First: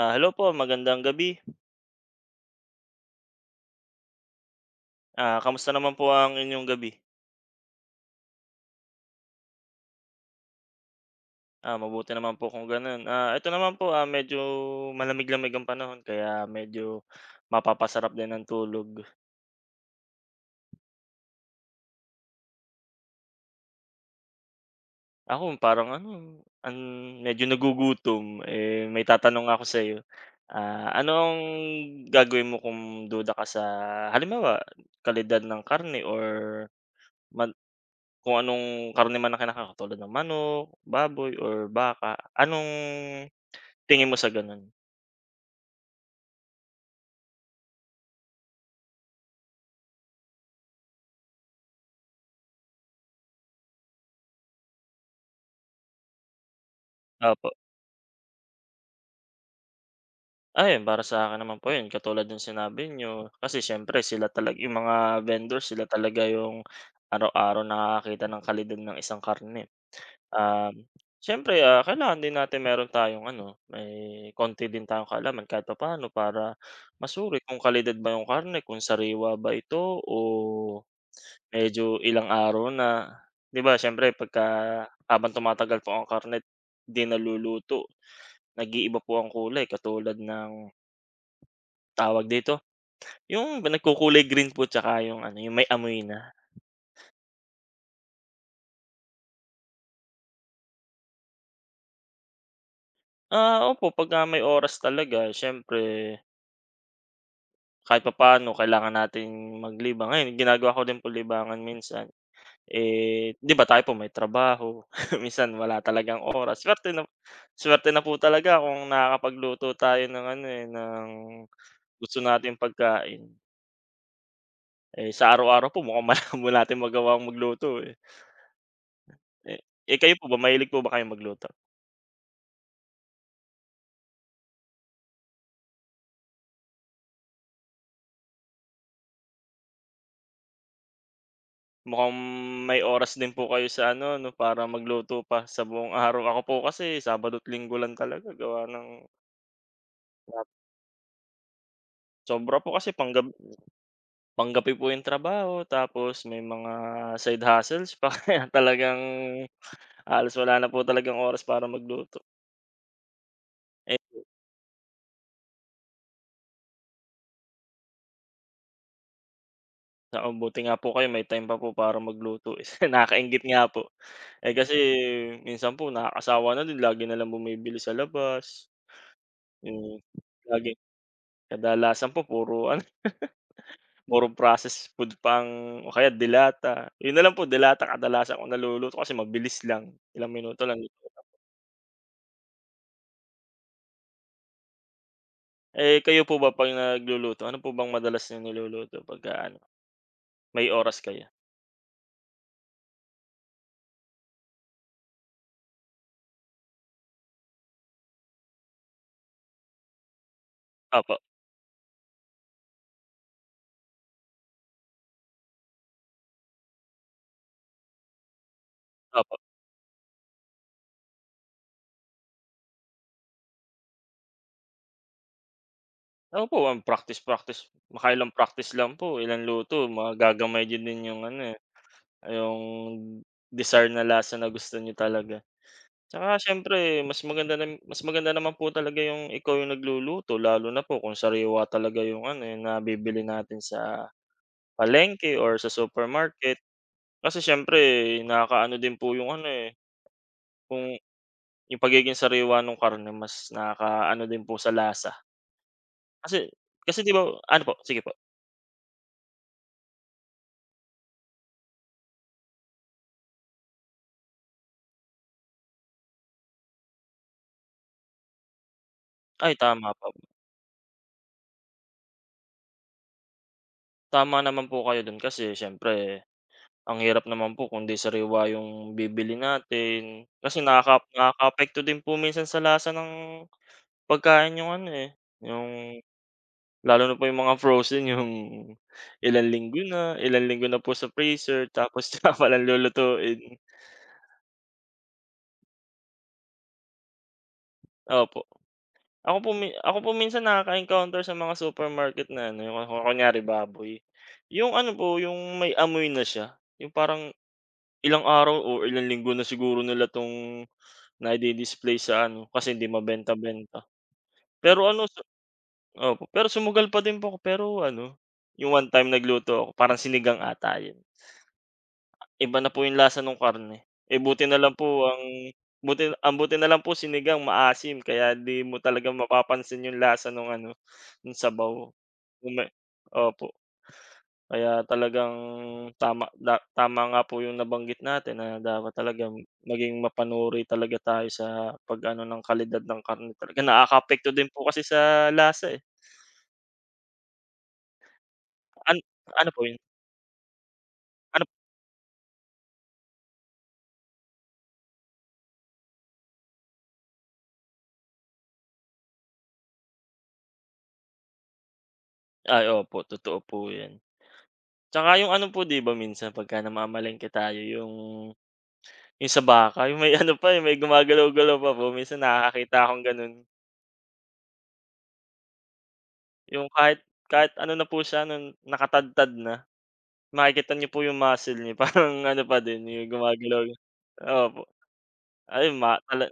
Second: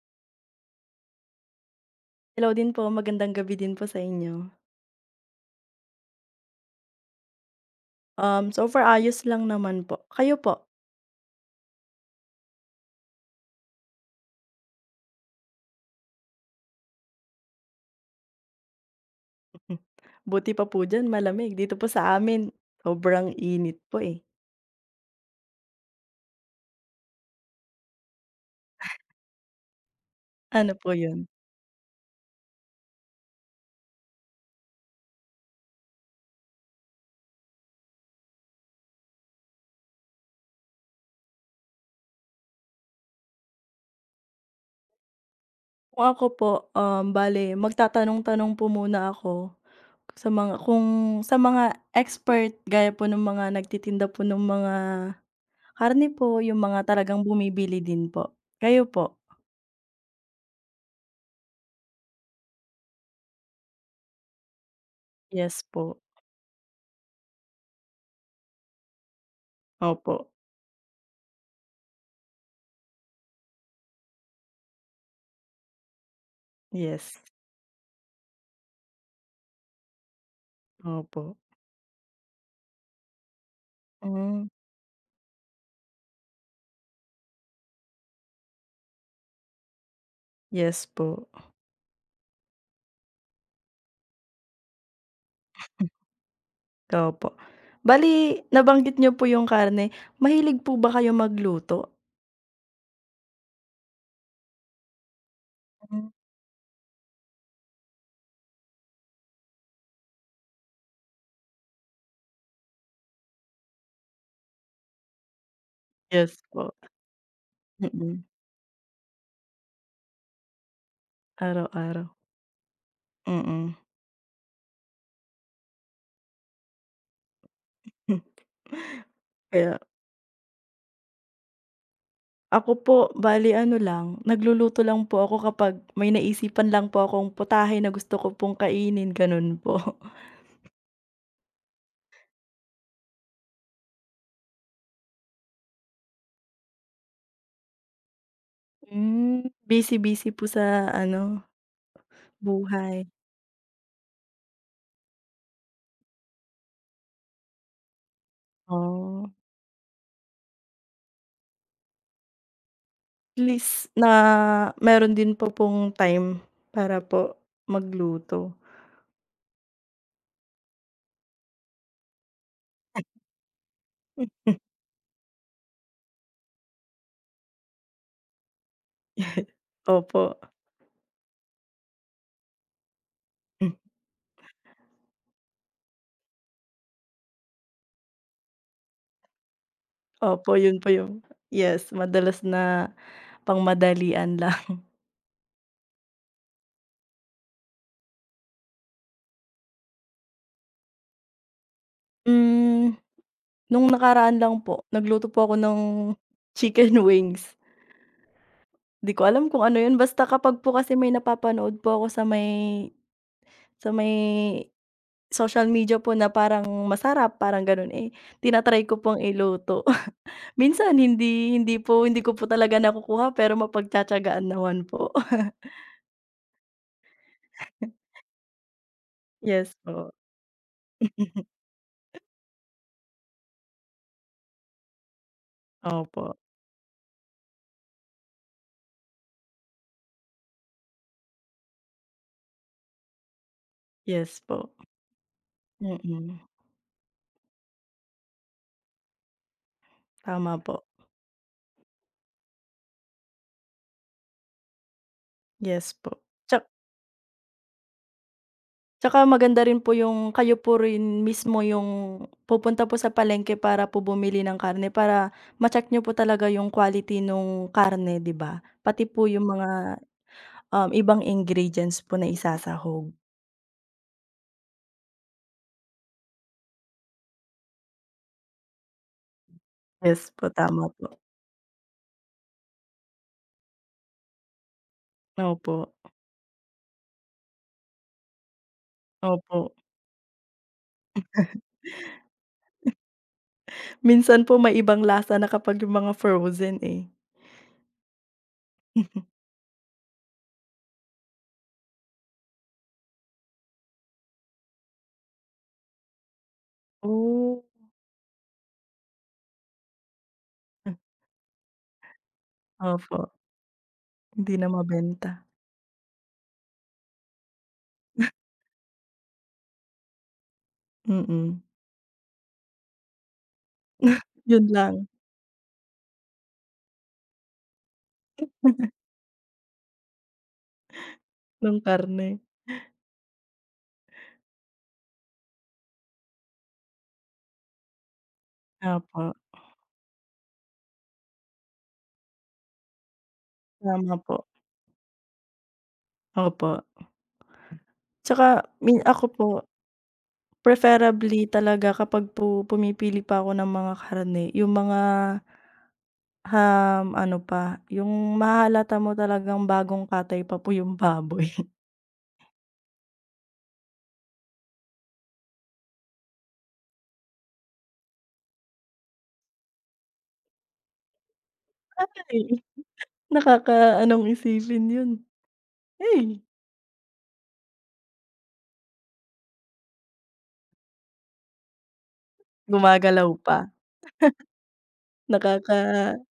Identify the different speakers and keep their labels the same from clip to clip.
Speaker 1: Ah, hello po, magandang gabi.
Speaker 2: Hello din po, magandang gabi din po sa inyo.
Speaker 1: Ah, kamusta naman po ang inyong gabi?
Speaker 2: So far ayos lang naman po. Kayo po?
Speaker 1: Ah, mabuti naman po kung gano'n. Ah, ito naman po, ah, medyo malamig-lamig ang panahon kaya medyo mapapasarap din ang tulog.
Speaker 2: Hmm, buti pa po diyan malamig, dito po sa amin sobrang init po, eh.
Speaker 1: Ako parang ano, medyo nagugutom, eh, may tatanong ako sa iyo.
Speaker 2: Ano po
Speaker 1: Ah, ano
Speaker 2: 'yun?
Speaker 1: ang gagawin mo kung duda ka sa, halimbawa, kalidad ng karne or man kung anong karne man ang kinakain, katulad ng manok, baboy or baka? Anong tingin mo sa gano'n?
Speaker 2: Kung ako po, bale magtatanong-tanong po muna ako sa mga kung sa mga expert gaya po ng mga nagtitinda po ng mga karne po, yung mga talagang
Speaker 1: Opo.
Speaker 2: bumibili din po. Kayo po?
Speaker 1: Ayun, para sa akin naman po yun katulad nung sinabi niyo, kasi siyempre sila talaga yung mga vendor,
Speaker 2: Yes
Speaker 1: sila
Speaker 2: po.
Speaker 1: talaga yung araw-araw nakakakita ng kalidad ng isang karne.
Speaker 2: Opo.
Speaker 1: Um, Siyempre, ah, kailangan din natin meron tayong ano, may konti din tayong kaalaman kahit papaano para
Speaker 2: Yes.
Speaker 1: masuri kung kalidad ba yung karne, kung sariwa ba ito o
Speaker 2: Opo.
Speaker 1: medyo ilang araw na. 'Di ba siyempre pagka
Speaker 2: Hmm,
Speaker 1: habang tumatagal po ang karne, 'di naluluto, nag-iiba po ang kulay, katulad ng,
Speaker 2: yes po.
Speaker 1: tawag dito? Yung ba nagkukulay green po tsaka yung ano, yung may amoy na.
Speaker 2: Opo. Bali nabanggit niyo po yung karne, mahilig po ba kayo magluto?
Speaker 1: Ah, opo, pagka may oras talaga siyempre
Speaker 2: Hmm.
Speaker 1: kahit papaano kailangan natin maglibang. Ngayon ginagawa ko din po libangan minsan. Eh, 'di ba tayo po may trabaho, minsan wala talagang
Speaker 2: Yes
Speaker 1: oras.
Speaker 2: po.
Speaker 1: Swerte na po
Speaker 2: Mm.
Speaker 1: talaga kung nakakapagluto tayo ng ano, eh, ng
Speaker 2: Araw-araw,
Speaker 1: gusto natin pagkain.
Speaker 2: mm.
Speaker 1: Eh, sa araw-araw po mukhang malabo natin magawang magluto, eh. Eh
Speaker 2: Kaya
Speaker 1: eh, kayo po ba, mahilig po ba kayong magluto?
Speaker 2: ako po bale ano lang, nagluluto lang po ako kapag may naisipan lang po akong putahe na gusto ko pong kainin, ganun po.
Speaker 1: Mukhang may oras din po kayo sa ano 'no, para magluto pa sa buong araw. Ako po kasi sabado't linggo lang talaga gawa ng
Speaker 2: Hmm. Busy-busy po sa ano,
Speaker 1: sobra po kasi
Speaker 2: buhay.
Speaker 1: panggabi po yung trabaho tapos may mga side hustles pa kaya talagang
Speaker 2: Oh,
Speaker 1: halos wala na po talagang oras para magluto.
Speaker 2: at least
Speaker 1: Eh,
Speaker 2: na meron din po pong time para po magluto.
Speaker 1: oo, buti nga po kayo may time pa po para magluto, eh. Nakakainggit nga po. Eh, kasi minsan po nakakasawa na din lagi na lang bumibili sa labas,
Speaker 2: Yes.
Speaker 1: yung
Speaker 2: Opo.
Speaker 1: lagi, kadalasan po puro ano, puro processed food o kaya delata. Yun na lang po delata kadalasan kung naluluto kasi mabilis lang, ilang
Speaker 2: Opo,
Speaker 1: minuto lang.
Speaker 2: yun po yung yes, madalas na pangmadalian lang.
Speaker 1: Eh, kayo po ba 'pag nagluluto ano po bang madalas na niluluto pagka ano, may oras kayo?
Speaker 2: Hmm, nung nakaraan lang po, nagluto po ako ng chicken wings. 'Di ko alam kung ano yun, basta kapag po kasi may
Speaker 1: Opo,
Speaker 2: napapanood po ako sa may social media po na parang masarap, parang gano'n, eh, tina ko pong
Speaker 1: opo.
Speaker 2: iluto. Minsan hindi hindi po hindi ko po talaga nakukuha, pero mapagtiyatiyagaan naman po.
Speaker 1: Opo, ang practice-practice, makailang practice lang po, ilang
Speaker 2: Yes
Speaker 1: luto
Speaker 2: po.
Speaker 1: magagamay niyo din yung ano, eh, yung desired na lasa na gusto niyo talaga.
Speaker 2: Opo.
Speaker 1: Tsaka siyempre mas maganda naman po talaga yung ikaw yung nagluluto lalo na po kung sariwa talaga yung ano, eh, nabibili natin sa
Speaker 2: Yes po.
Speaker 1: palengke or sa
Speaker 2: Mm.
Speaker 1: supermarket. Kasi siyempre nakakaano din po yung ano, eh,
Speaker 2: Tama po.
Speaker 1: kung yung pagiging sariwa ng karne mas nakakaano din po sa lasa.
Speaker 2: Yes po.
Speaker 1: Kasi
Speaker 2: Tsak
Speaker 1: kasi 'di ba, ano po? Sige po.
Speaker 2: tsaka maganda rin po yung kayo po rin mismo yung pupunta po sa palengke para po bumili ng karne para ma-check niyo po talaga yung quality nung karne, 'di ba? Pati po yung
Speaker 1: Ay, tama
Speaker 2: mga,
Speaker 1: po.
Speaker 2: ibang ingredients po na isasahog.
Speaker 1: Tama naman po kayo dun kasi siyempre ang hirap naman po kung 'di sariwa yung bibili
Speaker 2: Yes
Speaker 1: natin
Speaker 2: po,
Speaker 1: kasi
Speaker 2: tama po.
Speaker 1: nakakaapekto din po minsan sa lasa ng pagkain yung ano, eh,
Speaker 2: Opo,
Speaker 1: yung lalo na po yung mga frozen, yung
Speaker 2: opo.
Speaker 1: ilang linggo na po sa freezer tapos tsaka palang lulutuin.
Speaker 2: Minsan po may ibang lasa na kapag yung mga frozen, eh.
Speaker 1: Opo, ako po minsan nakaka-encounter sa mga supermarket na ano, yung kunyari baboy, yung ano po, yung may amoy na siya, yung parang
Speaker 2: Oh.
Speaker 1: ilang araw o ilang linggo na siguro nila 'tong nai-di-display sa ano, kasi hindi
Speaker 2: Ah, opo,
Speaker 1: mabenta-benta.
Speaker 2: hindi na
Speaker 1: Pero ano
Speaker 2: mabenta.
Speaker 1: opo, pero sumugal pa din po ako, pero ano, yung one time nagluto ako, parang sinigang ata yun.
Speaker 2: Mm.
Speaker 1: Iba na po yung lasa nung karne. Eh,
Speaker 2: Yun lang,
Speaker 1: buti na lang po sinigang maasim kaya 'di mo talaga mapapansin yung lasa nung ano, nung
Speaker 2: nung
Speaker 1: sabaw.
Speaker 2: karne.
Speaker 1: Yung may, opo. Kaya talagang tama nga po yung nabanggit natin na dapat talaga
Speaker 2: Opo,
Speaker 1: maging mapanuri talaga tayo sa pag-ano ng kalidad ng karne talaga.
Speaker 2: tama
Speaker 1: Nakakaapekto
Speaker 2: po.
Speaker 1: din po kasi sa lasa, eh.
Speaker 2: Opo, 'tsaka
Speaker 1: An
Speaker 2: min ako po
Speaker 1: Ano po yun?
Speaker 2: preferably
Speaker 1: Ano
Speaker 2: talaga kapag po pumipili pa ako ng mga karne, yung mga, ano pa, yung mahalata mo talagang bagong katay pa po yung baboy.
Speaker 1: ay, opo, totoo po yan. Tsaka yung ano po 'di ba minsan pagka namamalengke tayo yung sa baka, yung may ano pa, eh, may gumagalaw-galaw pa po, minsan
Speaker 2: Ay,
Speaker 1: nakakakita akong gano'n.
Speaker 2: nakakaanong isipin yun. Ay,
Speaker 1: Yung kahit Kahit ano na po siya nun, nakatadtad na, makikita niyo po yung muscle niya parang ano pa din yung
Speaker 2: gumagalaw pa,
Speaker 1: gumagalaw, opo. Ayun, ma
Speaker 2: nakaka-ano
Speaker 1: tala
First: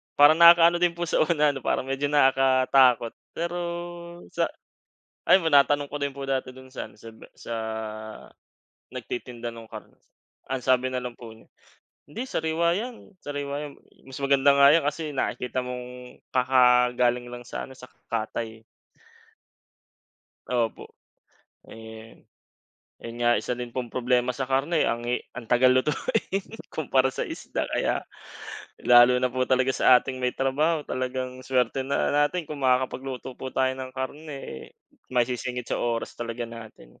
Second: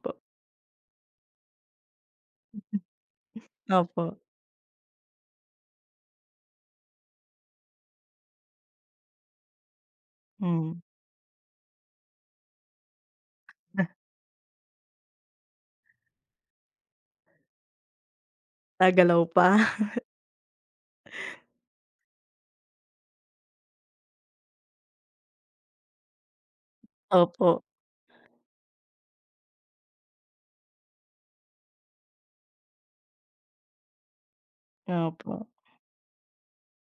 Speaker 2: po,
Speaker 1: parang nakakaano din po sa una, ano, parang medyo nakakatakot. Pero
Speaker 2: opo,
Speaker 1: sa ayun, natanong ko din po dati dun sa ano, sa ba sa nagtitinda nung karne, ang
Speaker 2: hmm,
Speaker 1: sabi na lang po niya, "Hindi, sariwa 'yan, sariwa 'yan. Mas maganda nga 'yan kasi nakikita mong kakagaling lang sa ano, sa katay, eh."
Speaker 2: nagagalaw pa,
Speaker 1: Opo, eh, yun nga, isa din pong problema sa karne ang tagal lutuin kumpara sa isda,
Speaker 2: opo,
Speaker 1: kaya lalo na po talaga sa ating may trabaho talagang swerte na natin kung makakapagluto po tayo ng karne, eh,
Speaker 2: opo,
Speaker 1: maisisingit sa oras talaga natin.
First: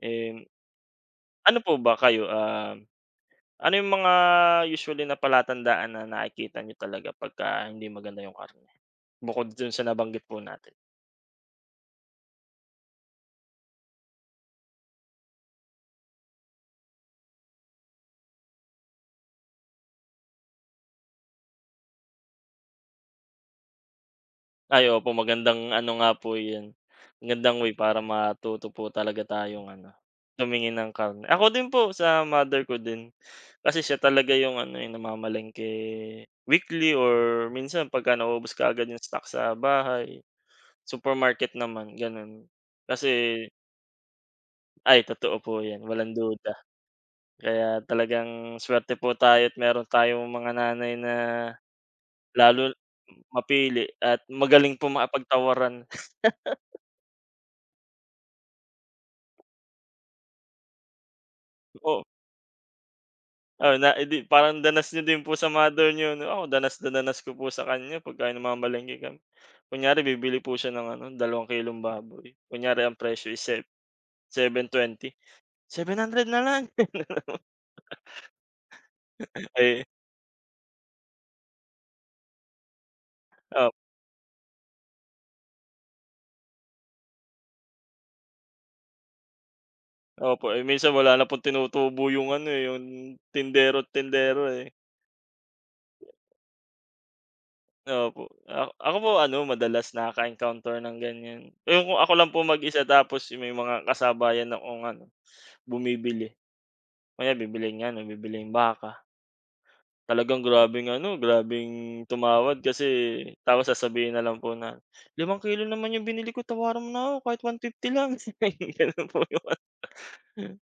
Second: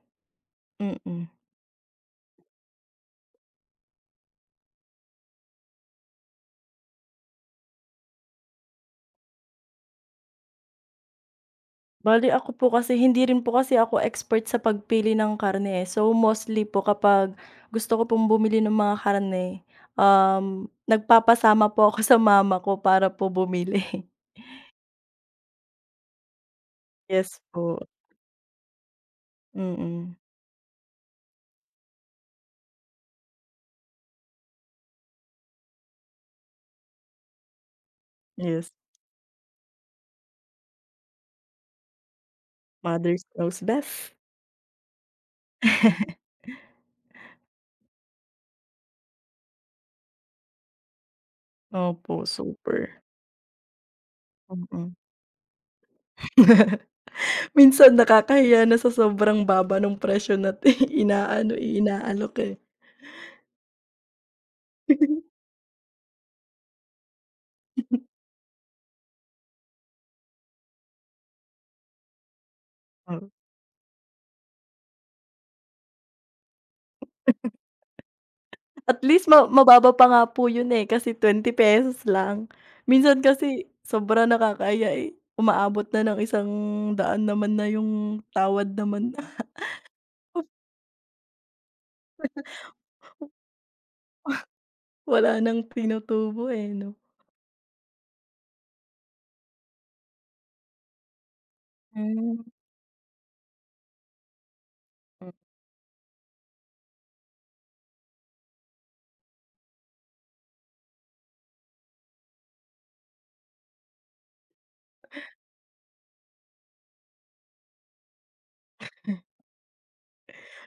Speaker 1: Eh,
Speaker 2: mm.
Speaker 1: ano po ba kayo, ano yung mga usually na palatandaan na nakikita nyo talaga pagka hindi maganda yung karne? Bukod dun sa nabanggit po natin.
Speaker 2: Bale ako po kasi hindi rin po kasi ako expert sa pagpili ng karne, eh. So, mostly po kapag gusto ko pong bumili ng mga karne, nagpapasama po ako sa mama ko para po bumili.
Speaker 1: Ay, opo, magandang ano nga po yun,
Speaker 2: Yes
Speaker 1: magandang way
Speaker 2: po,
Speaker 1: para matuto po talaga tayong ano,
Speaker 2: mm.
Speaker 1: tumingin ng karne. Ako din po sa mother ko din, kasi siya talaga yung ano, eh, namamalengke weekly or minsan pagka naubos
Speaker 2: Yes,
Speaker 1: kaagad yung stock sa bahay, supermarket naman ganun.
Speaker 2: mothers
Speaker 1: Kasi
Speaker 2: knows best.
Speaker 1: ay, totoo po yan, walang duda. Kaya talagang swerte po tayo at meron tayong mga nanay na,
Speaker 2: Opo,
Speaker 1: lalo,
Speaker 2: super,
Speaker 1: mapili at magaling po
Speaker 2: mm.
Speaker 1: makipagtawaran.
Speaker 2: Minsan nakakahiya na sa sobrang baba nung presyo na't inaano,
Speaker 1: Oo,
Speaker 2: inaalok, eh.
Speaker 1: oo, na edi parang danas niyo din po sa mother niyo 'no? Ako, danas na danas ko po sa kanya pagka namamalengke kami. Kunyari bibili po siya ng ano, 2 kilong baboy, kunyari ang presyo is 720, 700 na lang."
Speaker 2: At least
Speaker 1: Eh,
Speaker 2: mababa pa nga po yun, eh, kasi ₱20 lang. Minsan kasi
Speaker 1: op
Speaker 2: sobra nakakahiya, eh, umaabot na ng 100 naman na yung tawad naman.
Speaker 1: opo, eh, minsan wala na pong tinutubo yung ano, eh, yung tindero at tindera, eh.
Speaker 2: Wala nang tinutubo, eh, 'no?
Speaker 1: Opo, a ako po ano, madalas nakaka-encounter ng ganyan. Yung kung ako lang po
Speaker 2: Hmm,
Speaker 1: mag-isa tapos may mga kasabayan akong ano,
Speaker 2: hmm.
Speaker 1: bumibili. Kunyari bibilhin ng ano, bibilhin baka. Talagang grabeng ano, grabeng tumawad kasi tapos sasabihin na lang po na, "5 kilo naman yung binili ko, tawaran mo na ako kahit 150 lang." Ganun po yung ano,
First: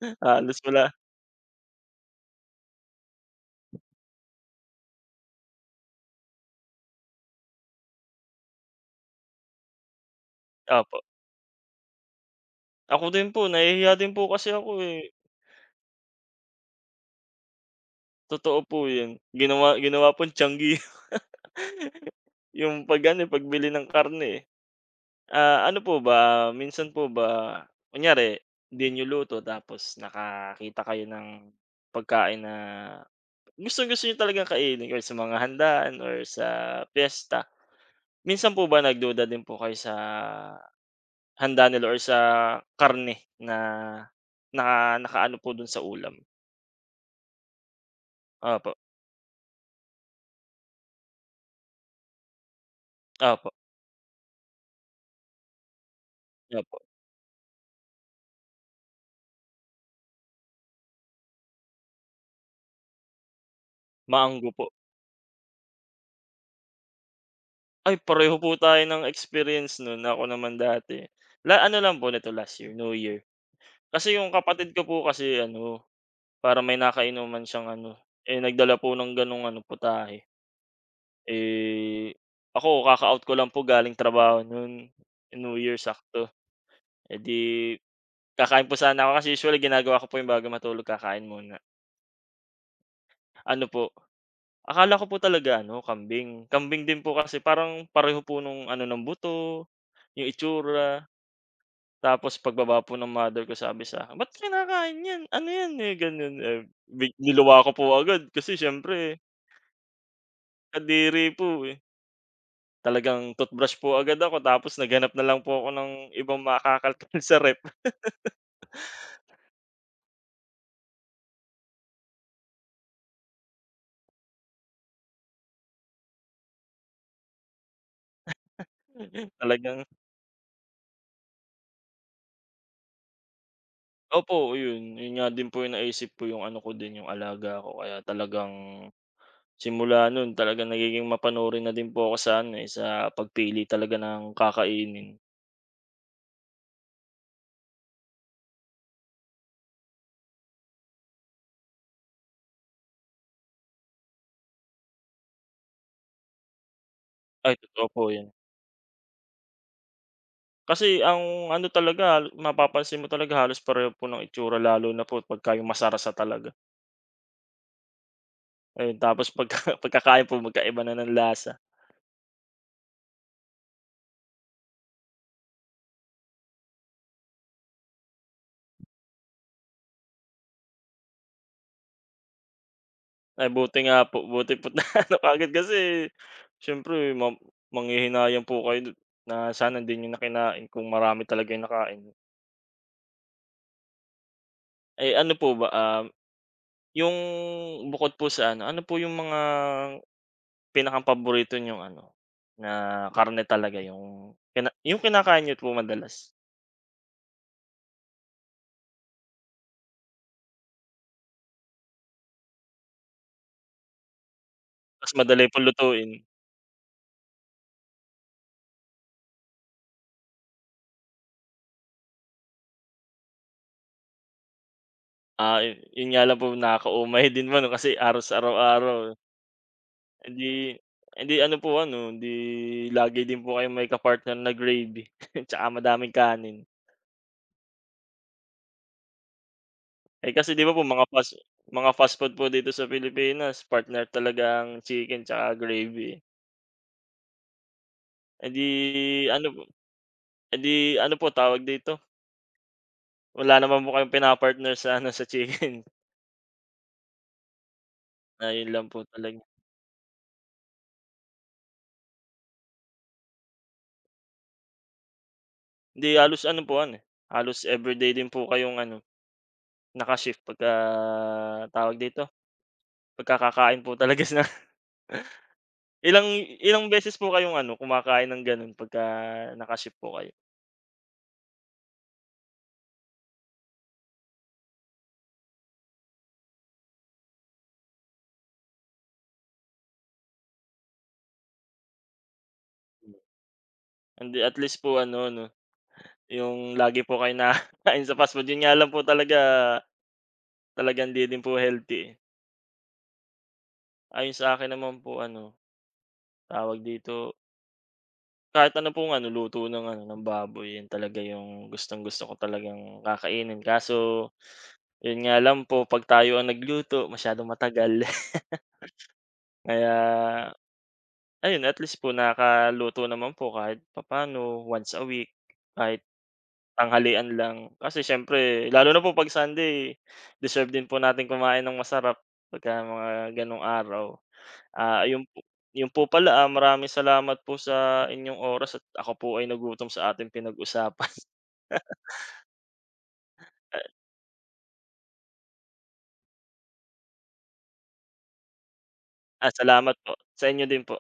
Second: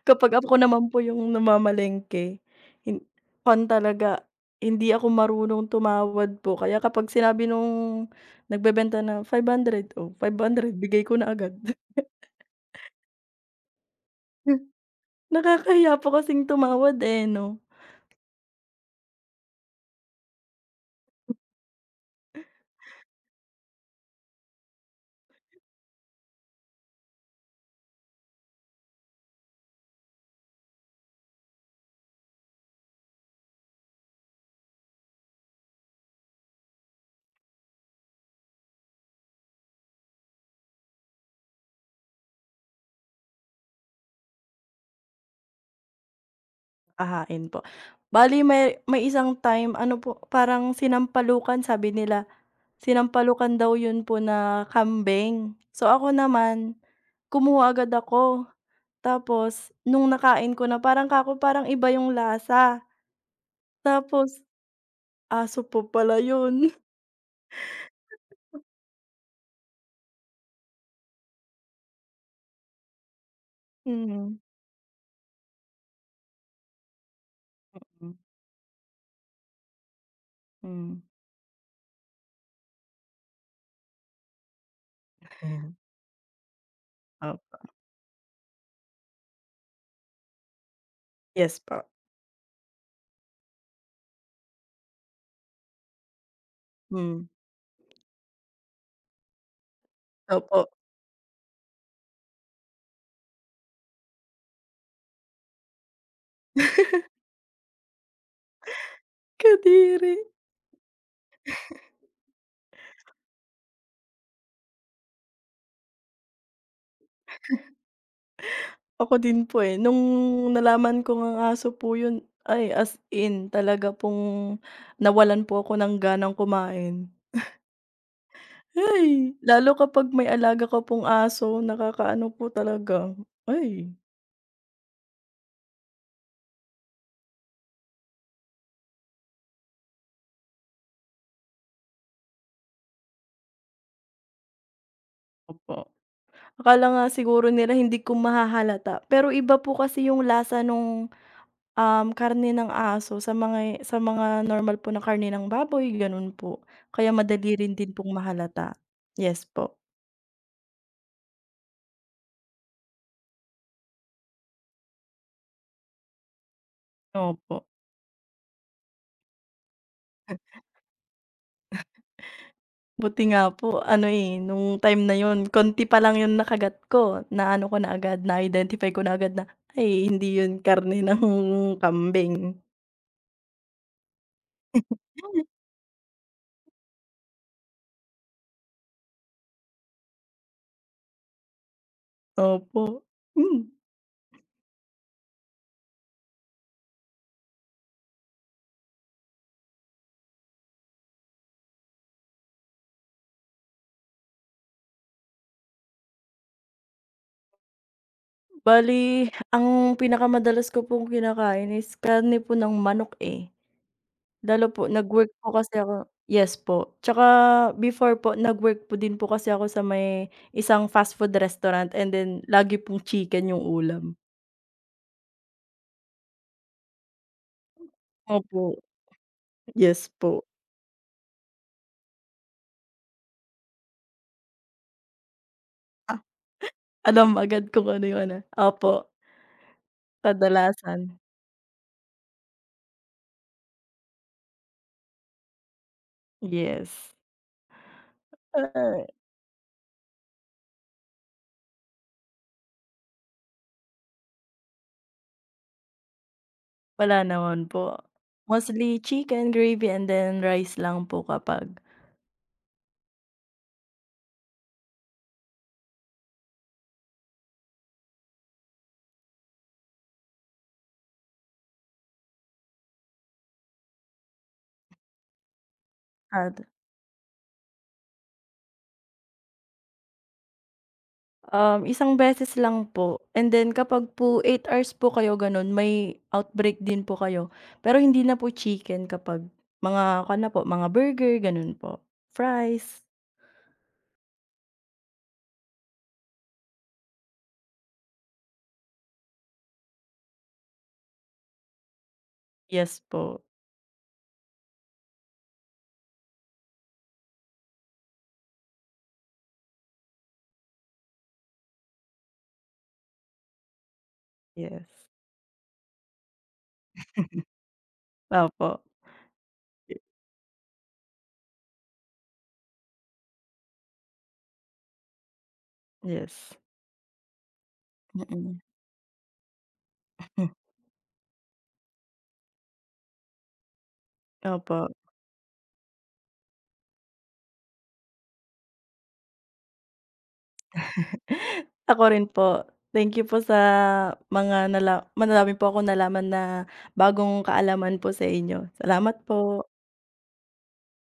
Speaker 2: Kapag ako
Speaker 1: halos
Speaker 2: naman
Speaker 1: wala,
Speaker 2: po yung namamalengke, hin pan talaga, hindi ako marunong tumawad po. Kaya kapag sinabi nung nagbebenta na 500 oh, 500
Speaker 1: opo.
Speaker 2: bigay ko na agad.
Speaker 1: Ako din po, nahihiya din po kasi ako, eh,
Speaker 2: Nakakahiya po kasing tumawad, eh, 'no?
Speaker 1: totoo po 'yun. Ginawa ginawa pong tiyanggi yung 'pag ano, eh, pagbili ng karne, eh. Ah, ano po ba, minsan po ba kunyari hindi niyo luto tapos nakakita kayo ng pagkain na gustong-gusto niyo talagang kainin or sa mga handaan or sa piyesta, minsan po ba nagduda din po kayo sa handa nila or sa karne na nakaano po dun sa ulam?
Speaker 2: Hahain po. Bali
Speaker 1: Opo,
Speaker 2: may isang time ano po, parang sinampalukan sabi nila.
Speaker 1: opo,
Speaker 2: Sinampalukan daw yun po na kambing. So ako naman,
Speaker 1: opo,
Speaker 2: kumuha agad ako. Tapos nung nakain ko na parang kako parang iba yung lasa. Tapos
Speaker 1: maanggo po.
Speaker 2: aso po pala yun.
Speaker 1: Ay, pareho po tayo ng experience nun. Ako naman dati, ano lang po nito last year, New Year. Kasi yung
Speaker 2: Mm.
Speaker 1: kapatid ko po kasi ano para may nakainuman siyang ano,
Speaker 2: Hmm.
Speaker 1: eh, nagdala po ng gano'ng ano, putahe.
Speaker 2: Hmm.
Speaker 1: Eh, ako kaka-out ko lang po galing trabaho noon, New Year sakto. Eh, di,
Speaker 2: Opo.
Speaker 1: kakain po sana ako kasi usually ginagawa ko po yung bago matulog kakain muna.
Speaker 2: Yes po.
Speaker 1: Ano po, akala ko po talaga ano, kambing. Kambing din po
Speaker 2: Hmm.
Speaker 1: kasi parang pareho po nung ano ng buto, 'yung
Speaker 2: Opo,
Speaker 1: itsura. Tapos pagbaba po ng mother ko sabi sa'kin, "Ba't kinakain 'yan? Ano 'yan?" Eh, gano'n. Eh, niluwa ko po agad kasi siyempre
Speaker 2: kadiri.
Speaker 1: kadiri po, eh. Talagang toothbrush po agad ako tapos naghanap na lang po ako ng ibang makakalkal sa ref.
Speaker 2: Ako din po, eh. Nung nalaman kong ang aso po yun, ay as in talaga pong nawalan po ako ng ganang kumain. Ay, lalo
Speaker 1: Talagang,
Speaker 2: kapag may alaga ka pong aso nakakaano po talaga. Ay,
Speaker 1: opo, yun, yun nga din po yung naisip ko yung ano ko din, yung alaga ko kaya talagang simula nun talagang nagiging mapanuri na din po ako sa ano, eh, sa pagpili talaga ng kakainin.
Speaker 2: opo. Akala nga siguro nila hindi ko mahahalata, pero iba po kasi yung lasa nung, karne ng aso sa mga normal po na karne ng baboy, gano'n po. Kaya
Speaker 1: Ay,
Speaker 2: madali rin
Speaker 1: totoo
Speaker 2: din
Speaker 1: po
Speaker 2: pong
Speaker 1: yan.
Speaker 2: mahalata. Yes po.
Speaker 1: Kasi ang ano talaga, mapapansin mo talaga halos pareho po ng itsura lalo na po pagka yung masarsa talaga.
Speaker 2: Opo.
Speaker 1: Ayun, tapos pagka pagkakain po magkaiba na ng lasa.
Speaker 2: Buti nga po ano, eh, nung time na yun konti pa lang yung nakagat ko, na ano ko na agad, na-identify ko na agad na, ay hindi yun karne ng kambing.
Speaker 1: Ay, buti nga po, buti po't naano kaagad kasi siyempre manghihinayang po kayo dun na sana din niyo na kung marami talaga yung nakain.
Speaker 2: Opo. Hmm,
Speaker 1: Eh, ano po ba, ah, yung bukod po sa ano, ano po yung mga pinakapaborito niyong ano, na karne talaga yung kinakain niyo po madalas?
Speaker 2: bali ang pinakamadalas ko pong kinakain is karne po ng manok, eh. Lalo po
Speaker 1: Mas
Speaker 2: nag-work
Speaker 1: madali
Speaker 2: po
Speaker 1: pong
Speaker 2: kasi ako
Speaker 1: lutuin.
Speaker 2: yes po, tsaka before po nag-work po din po kasi ako sa may isang fast food restaurant and then lagi pong chicken yung ulam.
Speaker 1: Ah, yun nga lang po nakakaumay din mo 'no, kasi halos
Speaker 2: Opo,
Speaker 1: araw-araw.
Speaker 2: yes
Speaker 1: Eh,
Speaker 2: po.
Speaker 1: di, eh, ano po ano, di, lagi din po kayong may ka-partner na gravy tsaka madaming kanin.
Speaker 2: Alam agad kung ano yung ano opo,
Speaker 1: Eh, kasi 'di ba po
Speaker 2: kadalasan,
Speaker 1: mga fast food po dito sa Pilipinas partner talaga ang chicken tsaka gravy, eh.
Speaker 2: yes.
Speaker 1: Eh, di,
Speaker 2: Ah,
Speaker 1: ano po, eh, di, ano po, tawag dito, wala naman po kayong pina-partner sa ano, sa chicken,
Speaker 2: wala naman po.
Speaker 1: na yun lang
Speaker 2: Mostly
Speaker 1: po talaga.
Speaker 2: chicken, gravy, and then rice lang po kapag
Speaker 1: Hindi, halos ano po ano, eh, halos everyday din po kayong ano, naka-shift pagka tawag dito, pagka kakain po talaga sila. Ilang
Speaker 2: at,
Speaker 1: ilang beses po kayong ano, kumakain ng gano'n pagka naka-shift po kayo?
Speaker 2: isang beses lang po and then kapag po 8 hours po kayo gano'n may outbreak din po kayo, pero hindi na po chicken kapag mga kuwan na po, mga burger gano'n po, fries,
Speaker 1: And at least po ano 'no, yung lagi po kayong nakakain sa fast food, yun nga lang po talaga, talagang hindi din po healthy, eh.
Speaker 2: yes po,
Speaker 1: Ayon sa akin naman po ano, tawag dito, kahit ano pong ano, luto ng ano, ng baboy, yun talaga yung gustong-gusto ko talagang kakainin kaso,
Speaker 2: yes.
Speaker 1: yun nga lang po 'pag tayo ang nagluto masyadong matagal
Speaker 2: Opo,
Speaker 1: kaya, ayun, at least po nakaluto naman po kahit papaano once a week, kahit
Speaker 2: yes.
Speaker 1: tanghalian lang. Kasi siyempre
Speaker 2: Mm.
Speaker 1: lalo na po 'pag Sunday, deserve din po natin kumain ng masarap pagka mga gano'ng araw.
Speaker 2: Opo.
Speaker 1: Ah, ayun po, yun po pala, ah, maraming salamat po sa inyong oras at ako po ay nagutom sa ating pinag-usapan.
Speaker 2: Ako rin po. Thank you po sa mga madami po akong nalaman na bagong kaalaman po sa inyo. Salamat
Speaker 1: Ah,
Speaker 2: po.
Speaker 1: salamat po, sa inyo din po.